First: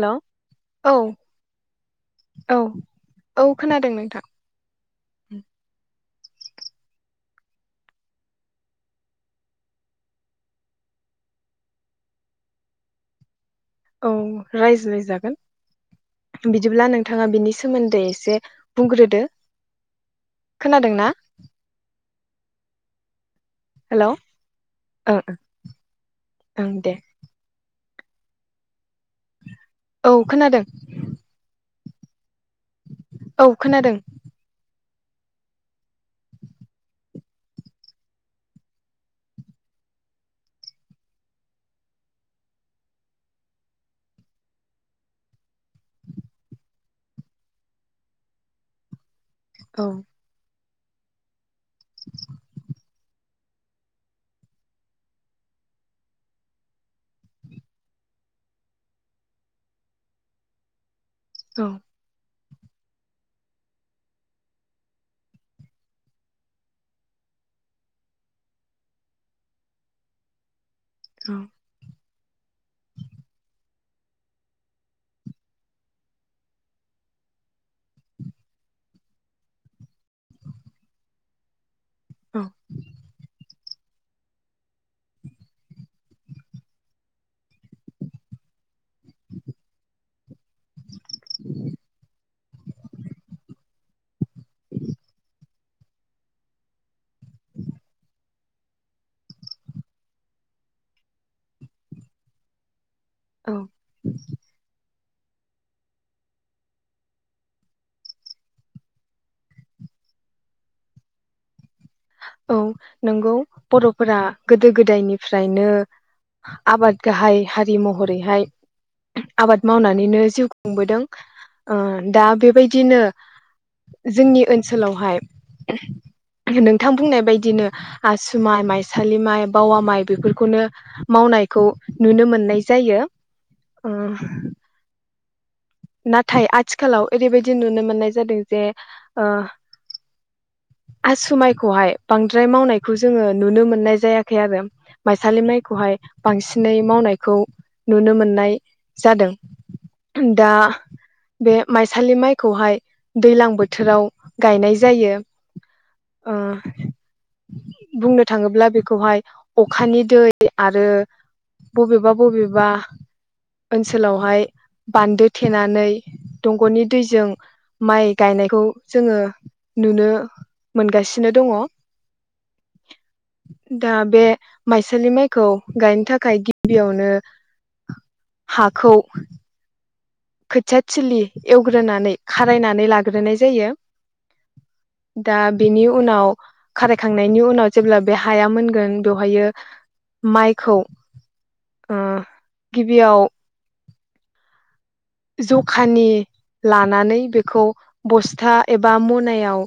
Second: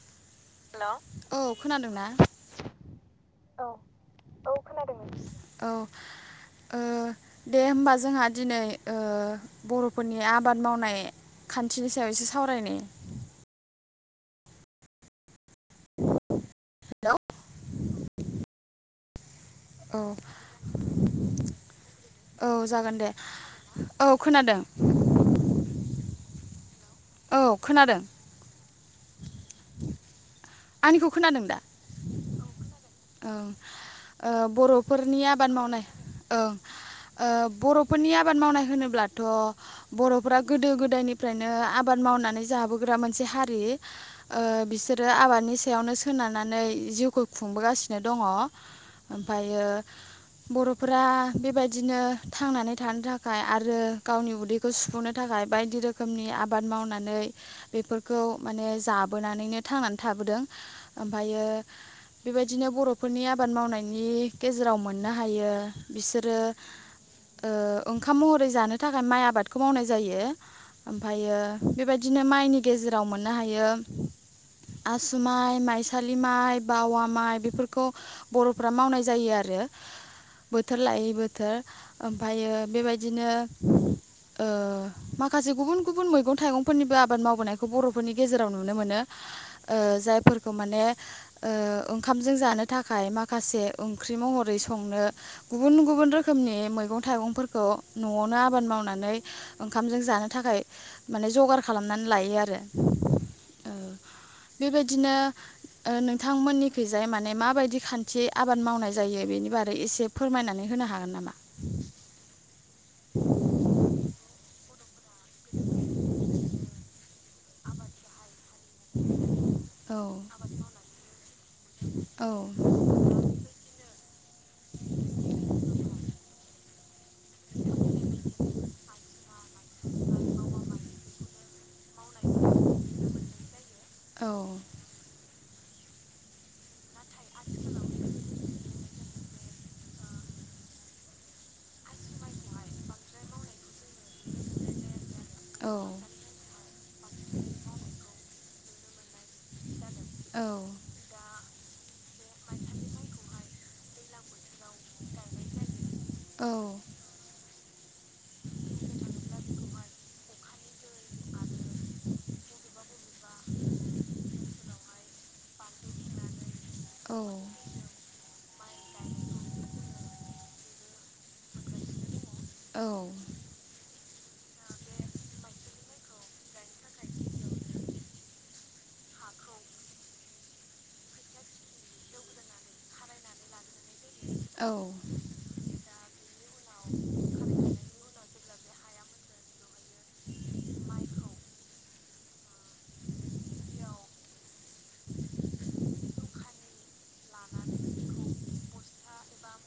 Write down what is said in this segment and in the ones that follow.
हेल। औ खोनादों ना? औ औ। खोनादों नोंथां। ओ दे होमबा जोंहा दिनै ओ बर'फोरनि आबाद मावनाय खान्थिनि सायाव एसे सावरायनि। औ रायज्लायजागोन बिदिब्ला हेलौ नोंथाङा बिनि सोमोन्दै एसे बुंग्रोदो। औ। खोनादों ना औ जागोन दे। हेल' औ ओं खोनादों। ओं दे। औ खोनादों। औ। खोनादों आंनिखौ खोनादों दा? औ औ खोनादों ओ बर' फोरनि आबाद मावनाय। ओं। ओ बर'फोरनि आबाद मावनाय होनोब्लाथ' बर'फोरा गोदो गोदायनिफ्रायनो आबाद मावनानै जाबोग्रा मोनसे हारि ओ बिसोरो आबाद दनि सायावनो सोनारनानै जिउखौ खुंबोगासिनो दङ। ओमफ्रायो औ बर' फोरा बेबाय दिनो थांनानै थानो था खाय आरो गावनि उदैखौ सुफुंनो थाखाय बायदि रोखोमनि आबाद मावनानै बेफोरखौ माने जाबोनानैनो थांनानै थाबोदों। ओमफ्रायो औ बेबायदिनो बर'फोरनि आबाद मावनायनि गेजेराव मोननो हायो बिसोरो ओ ओंखाम महरै जानो थाखाय माइ आबादखौ मावनाय जायो। औ ओमफ्रायो बेबाय दिनो माइनि गेजेराव मोननो हायो आसु माइ, माइसालि माइ, बावा माइ बेफोरखौ बर'फ्रा मावनाय जायो आरो बोथोर लायै बोथोर। औ ओमफ्रायो बेबायदिनो ओ माखासे गुबुन गुबुन मैगं थाइगंफोरनिबो आबाद मावबोनायखौ बर'फोरनि गेजेराव नुनो मोनो। ओ जायफोरखौ माने ओ ओंखामजों जानो थाखाय माखासे ओंख्रि मह रै संनो गुबुन गुबुन रोखोमनि मैगं थाइगंफोरखौ न'आवनो आबाद मावनानै ओंखामजों जानो थाखाय माने जगार खालामनानै लायो आरो। औ बेबायदिनो ओ नोंथांमोननिखैजाय माने माबायदि खान्थियै आबाद मावनाय जायो बेनि बारै एसे फोरमायनानै होनो हागोन नामा? औ नोंगौ बर'फोरा गोदो गोदायनिफ्रायनो आबाद गाहाइ हारि महरैहाय आबाद औ मावनानैनो जिउ खुंबोदों ओ दा औ बेबायदिनो जोंनि ओनसोलावहाय नों बुंनाय बायदिनो आसु माइ माइसालि माइ बावा माइ बेफोरखौनो मावनायखौ नुनो मोननाय जायो। ओ औ नाथाय आथिखालाव ओरैबायदि नुनो मोननाय जादों जे ओ आसु माइखौहाय बांद्राय मावनायखौ जोङो नुनो मोननाय जायाखै आरो माइसालि माइखौहाय बांसिनै मावनायखौ नुनो मोननाय जादों औ दा बे माइसालि माइखौहाय दैलां बो बोथोराव गायनाय जायो ओ औ बुंनो थाङोब्ला बेखौहाय अखानि दै आरो बबेबा बबेबा ओनसोलावहाय बान्दो थेनानै दंगनि औ दैजों माइ गायनायखौ जोङो नुनो मोनगासिनो दङ औ दा बे माइसालि माइखौ गायनो थाखाय गिबियावनो हाखौ खोथियाथिलि एवग्रोनानै खारायनानै लाग्रोनाय जायो। दा बेनि उनाव खारायखांनायनि उनाव जेब्ला बे हाया मोनगोन बेवहायो माइखौ ओ गिबियाव जखानि लानानै बेखौ बस्था एबा मनायाव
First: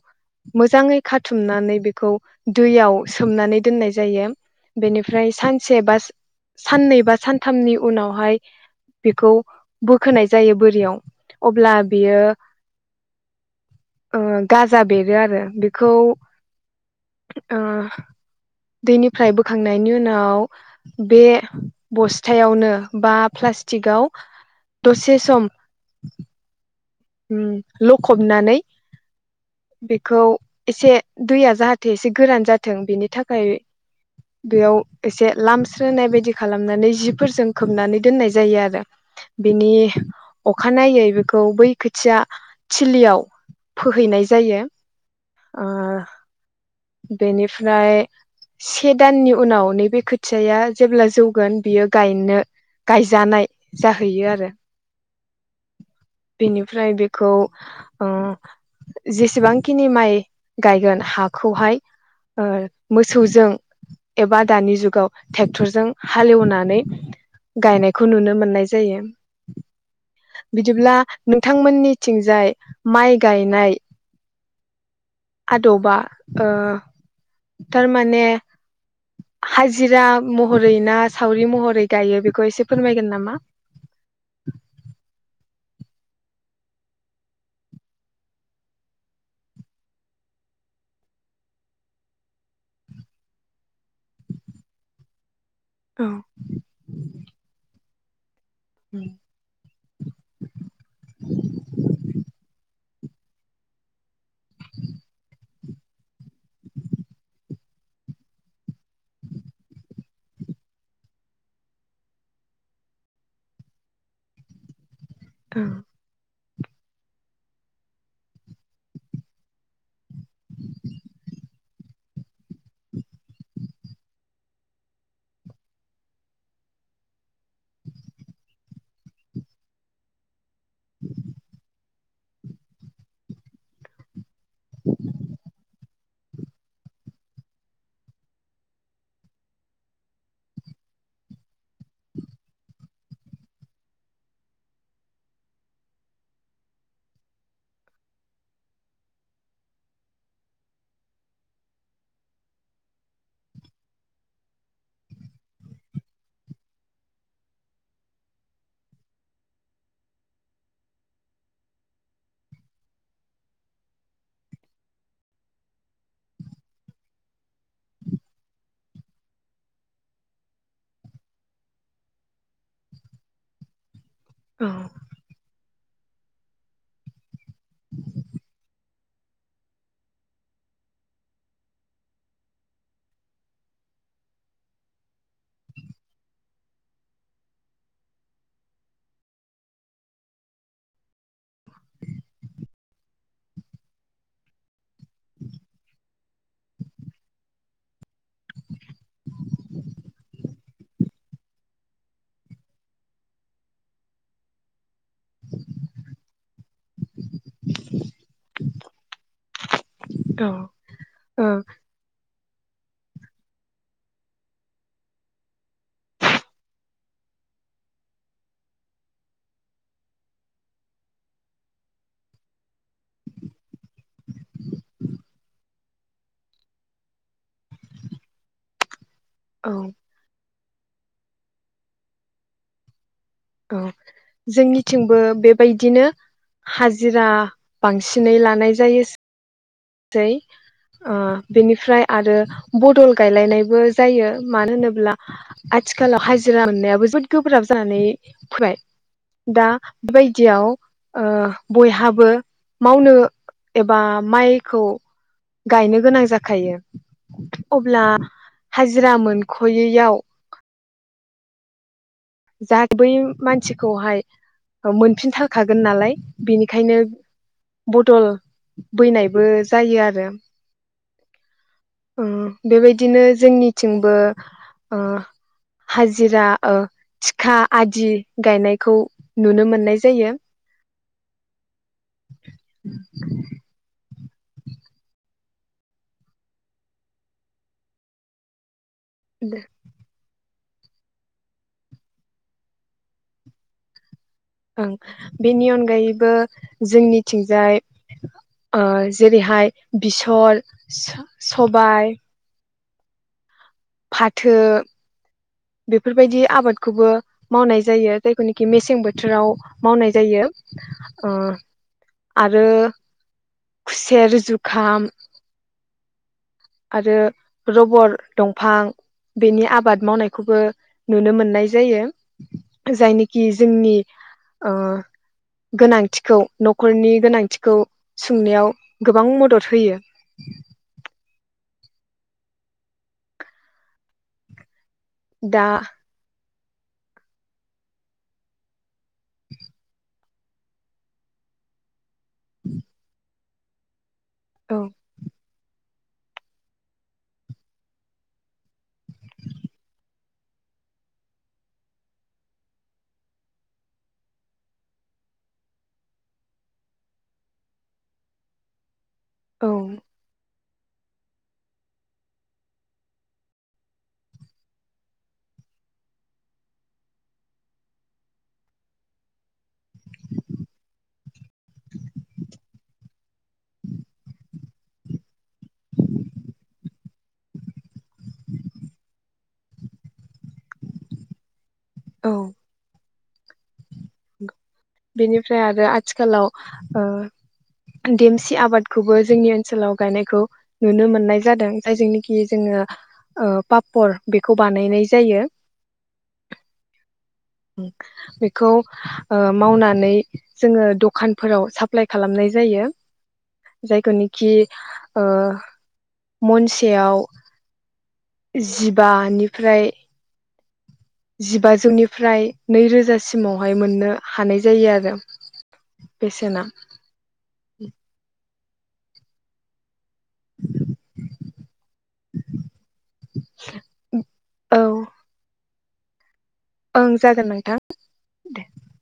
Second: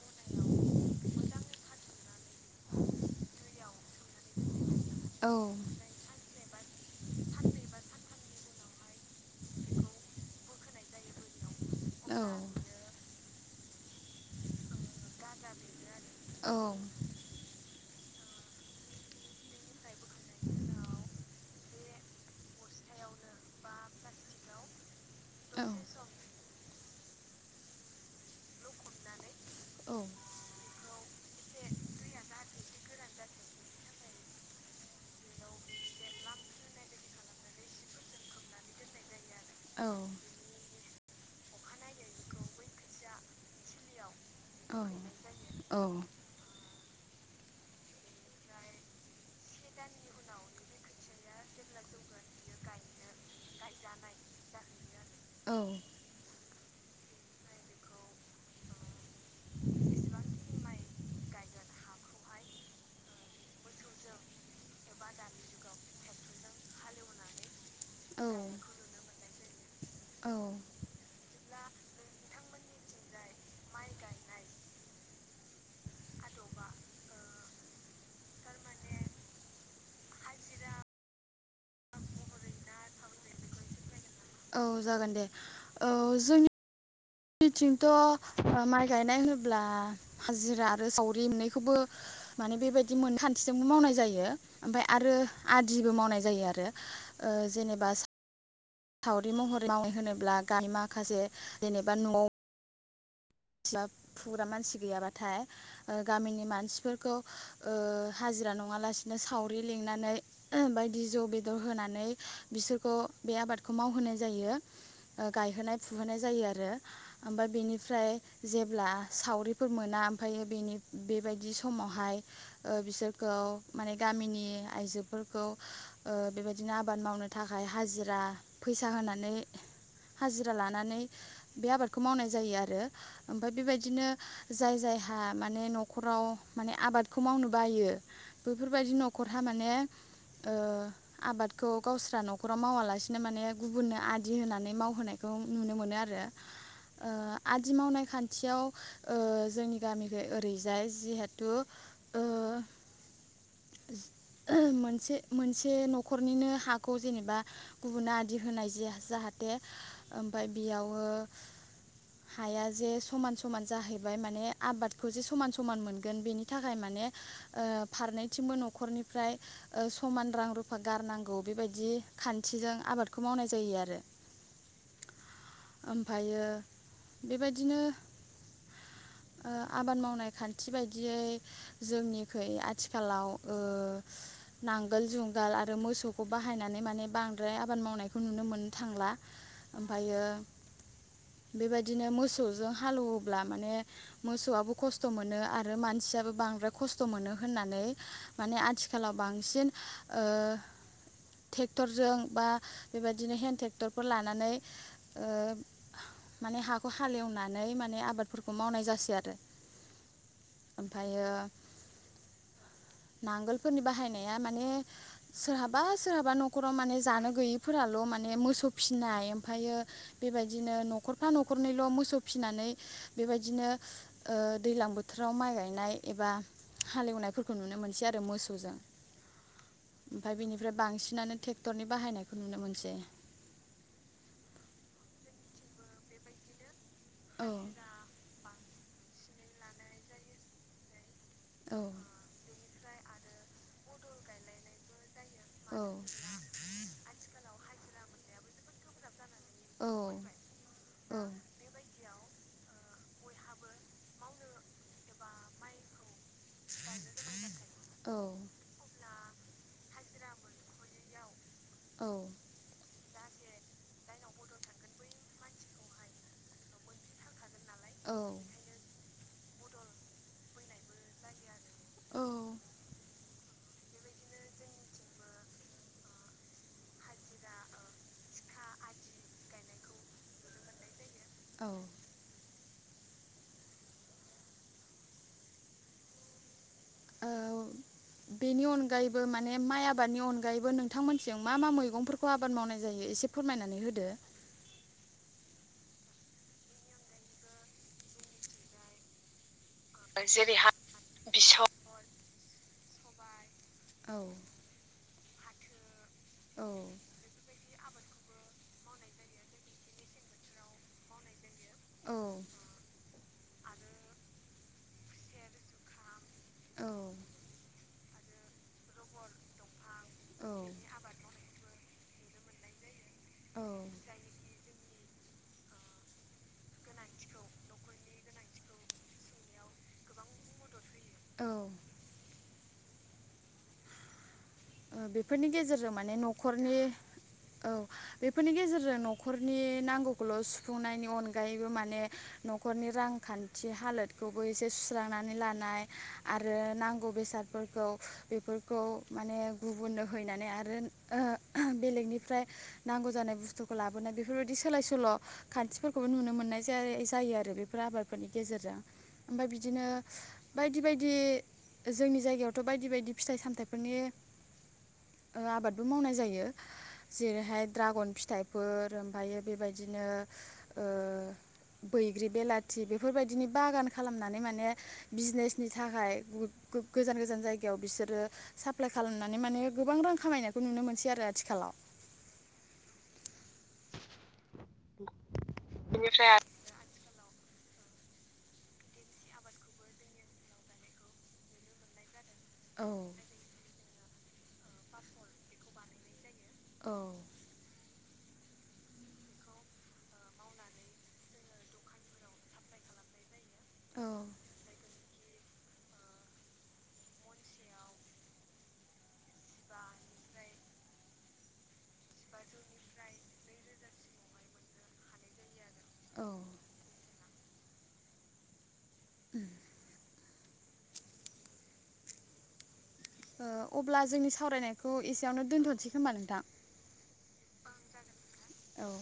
मोजाङै खाथुमनानै बेखौ दैयाव सोमनानै दोननाय जायो। बेनिफ्राय सानसे बास साननै बा सानथामनि उनावहाय बेखौ बोखोनाय जायो बोरियाव अब्ला बेयो औ ओ गाजा बेरो आरो बेखौ औ ओ दैनिफ्राय बोखांनायनि उनाव बे बस्थायावनो बा प्लास्टिकआव दसे स सम उम लखबनानै बेखौ एसे दैया जाहाथे एसे गोरान जाथों बेनि थाखाय बेयाव एसे लामस्रोनाय बायदि खालामनानै जिफोरजों खोबनानै दोननाय जायो आरो बिनि अखानायै बेखौ बै खोथिया थिलियाव फोहैनाय जायो औ ओ बेनिफ्राय से दाननि उनाव नैबे खोथियाया जेब्ला जौगोन बियो गायनो गायजानाय जाहैयो आरो औ बेनिफ्राय बेखौ उम जेसेबांखिनि माइ गायगोन हाखौहाय ओ मोसौजों एबा दानि जुगाव ट्रेक्टरजों हालेवनानै गायनायखौ नुनो मोननाय जायो औ बिदिब्ला नोंथांमोननिथिंजाय माइ गायनाय गायनाय आदबा ओ आदबा थारमाने थारमाने हाजिरा हाजिरा महरै ना सावरि महरै गायो बेखौ एसे फोरमायगोन नामा औ जागोन दे औ जोंनि निथिंथ माइ गायनाय होनोब्ला हाजिरा आरो सावरि मोननैखौबो माने बेबायदि मोन खान्थिजोंबो मावनाय जायो ओमफ्राय आरो आदिबो औ मावनाय जायो आरो ओ जेनेबा सावरि महरै मावै होनोब्ला गाम माखासे जेनेबा न'आव स्लाब फुग्रा मानसि गैयाबाथाय गामिनि मानसिफोरखौ ओ हाजिरा नङालासिनो सावरि लिंनानै ओ बायदि जौ बेदर होनानै बिसोरखौ बे आबादखौ मावहोनाय जायो ओ गायहोनाय फुहोनाय जायो आरो ओ ओमफ्राय बेनिफ्राय जेब्ला सावरिफोर मोना ओमफाय बेनि बेबायदि सु समावहाय बिसोरखौ माने गामिनि आइजोफोरखौ ओ बेबायदिनो आबाद मावनो थाखाय हाजिरा फैसा होनानै हाजिरा लानानै बे आबादखौ खौ मावनाय जायो आरो। ओमफाय बेबायदिनो जाय जायहा माने न' नख'राव माने आबादखौ मावनो बायो बैफोरबायदि नखरहा माने आबादखौ गावस्रा न'खराव मावालासिनो माने गुबुननो आदि होनानै मावहोनायखौ नुनो मोनो आरो आदि मावनाय खान्थियाव ओ जोंनि गामिख ओरैजाय जिहेथु मोनसे मोनसे न'खरनिनो हाखौ जेनेबा गुबुना आदिर होनाय जाहाथे ओमफाय बेयावो हाया जे समान समान जाहैबाय माने आबादखौ जे समान समान मोनगोन बेनि थाखाय माने ओ फारनैथिंबो नखरनिफ्राय समान रां रुफा गारनांगौ बेबायदि खान्थिजों आबादखौ मावनाय जायो आरो उम। ओमफ्फायो बेबायदिनो ओ आबाद मावनाय खान्थि बायदियै जोंनिखै आथिखालाव नांगोल जुंगाल आरो मोसौखौ बाहायनानै माने बांद्राय आबाद मावनायखौ नुनो मोननो थांला ओमफ्रायो बेबाय बिदिनो मोसौजों हालेवोब्ला माने मोसौआबो खस्थ मोनो आरो मानसियाबो बांद्राय खस्थ मोनो होननानै माने आथिखालाव बांसिन ओ ट्रेक्टरजों बा बेबायदिनो हेन्द ट्रेक्टरफोर लानानै ओ माने हा हालेवनानै माने आबादफोरखौ बेखौ मावनाय जासै आरो। औ ओमफ्रायो ओ। नांगोलफोरनि बाहायनाया माने सोरहाबा सोरहाबा न'खराव माने जानो गैयिफोराल माने मोसौ फिनाय ओमफायो बेबायदिनो न'खरफा न'खर न'खरनैल मोसौ फिनानै बेबायदिनो ओ दैलां बोथोराव माइ गायनाय एबा हालेवनायफोरखौ नुनो मोनसै आरो मोसौजों औ। ओमफ्राय बेनिफ्राय बांसिनानो टेक्टरनि बाहायनायखौ नुनो मोनसै। औ जोंनिथिंबो बेबायदिनो हाजो जिरा औ बांसिनै लानाय जायो जाय ओ औ बेनिफ्राय आरो बदल गायलायनायबो जायो मानो होनोब्ला आथिखालाव हाजिरा मोननायाबो जोबोद गोब्राब जानानै फैबाय दा औ होनोब्ला बेबायदियाव ओ बयहाबो मावनो एबा माइ खौ गायनो गोनां जाख खायो अब्ला औ हाजिरा मोन खयैयाव औ जा बै मानसिखौहाय मोनफिनथारखागोन नालाय बेनिखायनो औ बदल बैनाय बो जायो आरो। औ ओ बेबायदिनो जोंनिथिंबो ओ हाजिरा ओ थिखा आदि गायनायखौ नुनो मोननाय जायो। औ ओ बेनि अनगा गायैबो माने माइ आबादनि अन आगायैबो नोंथां मोन्निथिं मा मा मैगंफोरखौ आबाद मावनाय जायो एसे फोरमायनानै होदो। ओं बेनि अनगायैबो जोंनिथिंजाय ओ जेरैहाय बिसर, सबाय औ फाथो बेफोरबायदि औ आबादखौबो मावनाय जायो जायखौनिखि मेसें बोथोराव मावनाय जायो। औ आरो खुसेेर जुखाम औ आरो रबर दंफां बेनि आबाद औ मावनायखौबो नुनो मोननाय जायो। [inaudible] जायनोखि औ जोंनि ओ गोनांथिखौ न'खरनि गोनांथिखौ सुंनायाव गोबां मदद होयो। औ बेफोरनि दा गेजेरजों माने नख खरनि औ बेफोरनि गेजेरजों न'खरनि नांगौखौल' सुफुंनायनि अनगायैबो माने न'खरनि रांखान्थ थि हालोद खौबो एसे औ सुस्रांनानै लानाय आरो नांगौ बेसादफोरखौ बेफोरखौ माने गुबुननो हैनानै आरो [unintelligible] ओ बेलेगनिफ्राय नांगौ जानाय बुस्थुखौ लाबोनाय बेफोरबायदि सोलाय सोल खान्थिफोरखौबो नुनो मोननाय जा-जायो आरो बेफोर आबादफोरनि गेजेरजों। ओमफाय औ बिदिनो बायदि बायदि जोंनि जायगायावथ बायदि बायदि फिथाइ सामथाइफोरनि ओ आबादबो मावनाय जायो जेरैहाय द्रागन फिथाइफोर ओमफ्रायो बेबायदिनो ओ बैग्रि बेलाथि बेफोरबायदिनि बागान खालामनानै माने बिजनेसनि थाखाय गो-गो-गोजान गोजान जायगायाव बिसोरो साप्लाइ खा खालामनानै माने गोबां रां खामायनायखौ नुनो मोनसै आरो आथिखालाव। औ। बेनिफ्राय आरो आथिखालाव ओ देमसि आबादखौबो जोंनि ओनसोलाव गायनायखौ नुनो मोननाय जादों जाय जोंनि कि जोङो औ ओ पापर बेखौ बानायनाय जायो। औ बेखौ ओ मावनानै जोङो दखानफोराव साप्लााय खालामनाय जायो। औ जायखौ नेखि ओ मनसेयाव जिबानिफ्राय जिबाजौनि फ्राय नैरोजासिमावहाय मोननो हानाय जायो आरो। औ ओ बेसेना उम। ओ अब्ला जोंनि औ सावरायनायखौ, एसेयावनो दोनथसै होमबा नोंथां। ओं जागोन नोंथां दे। औ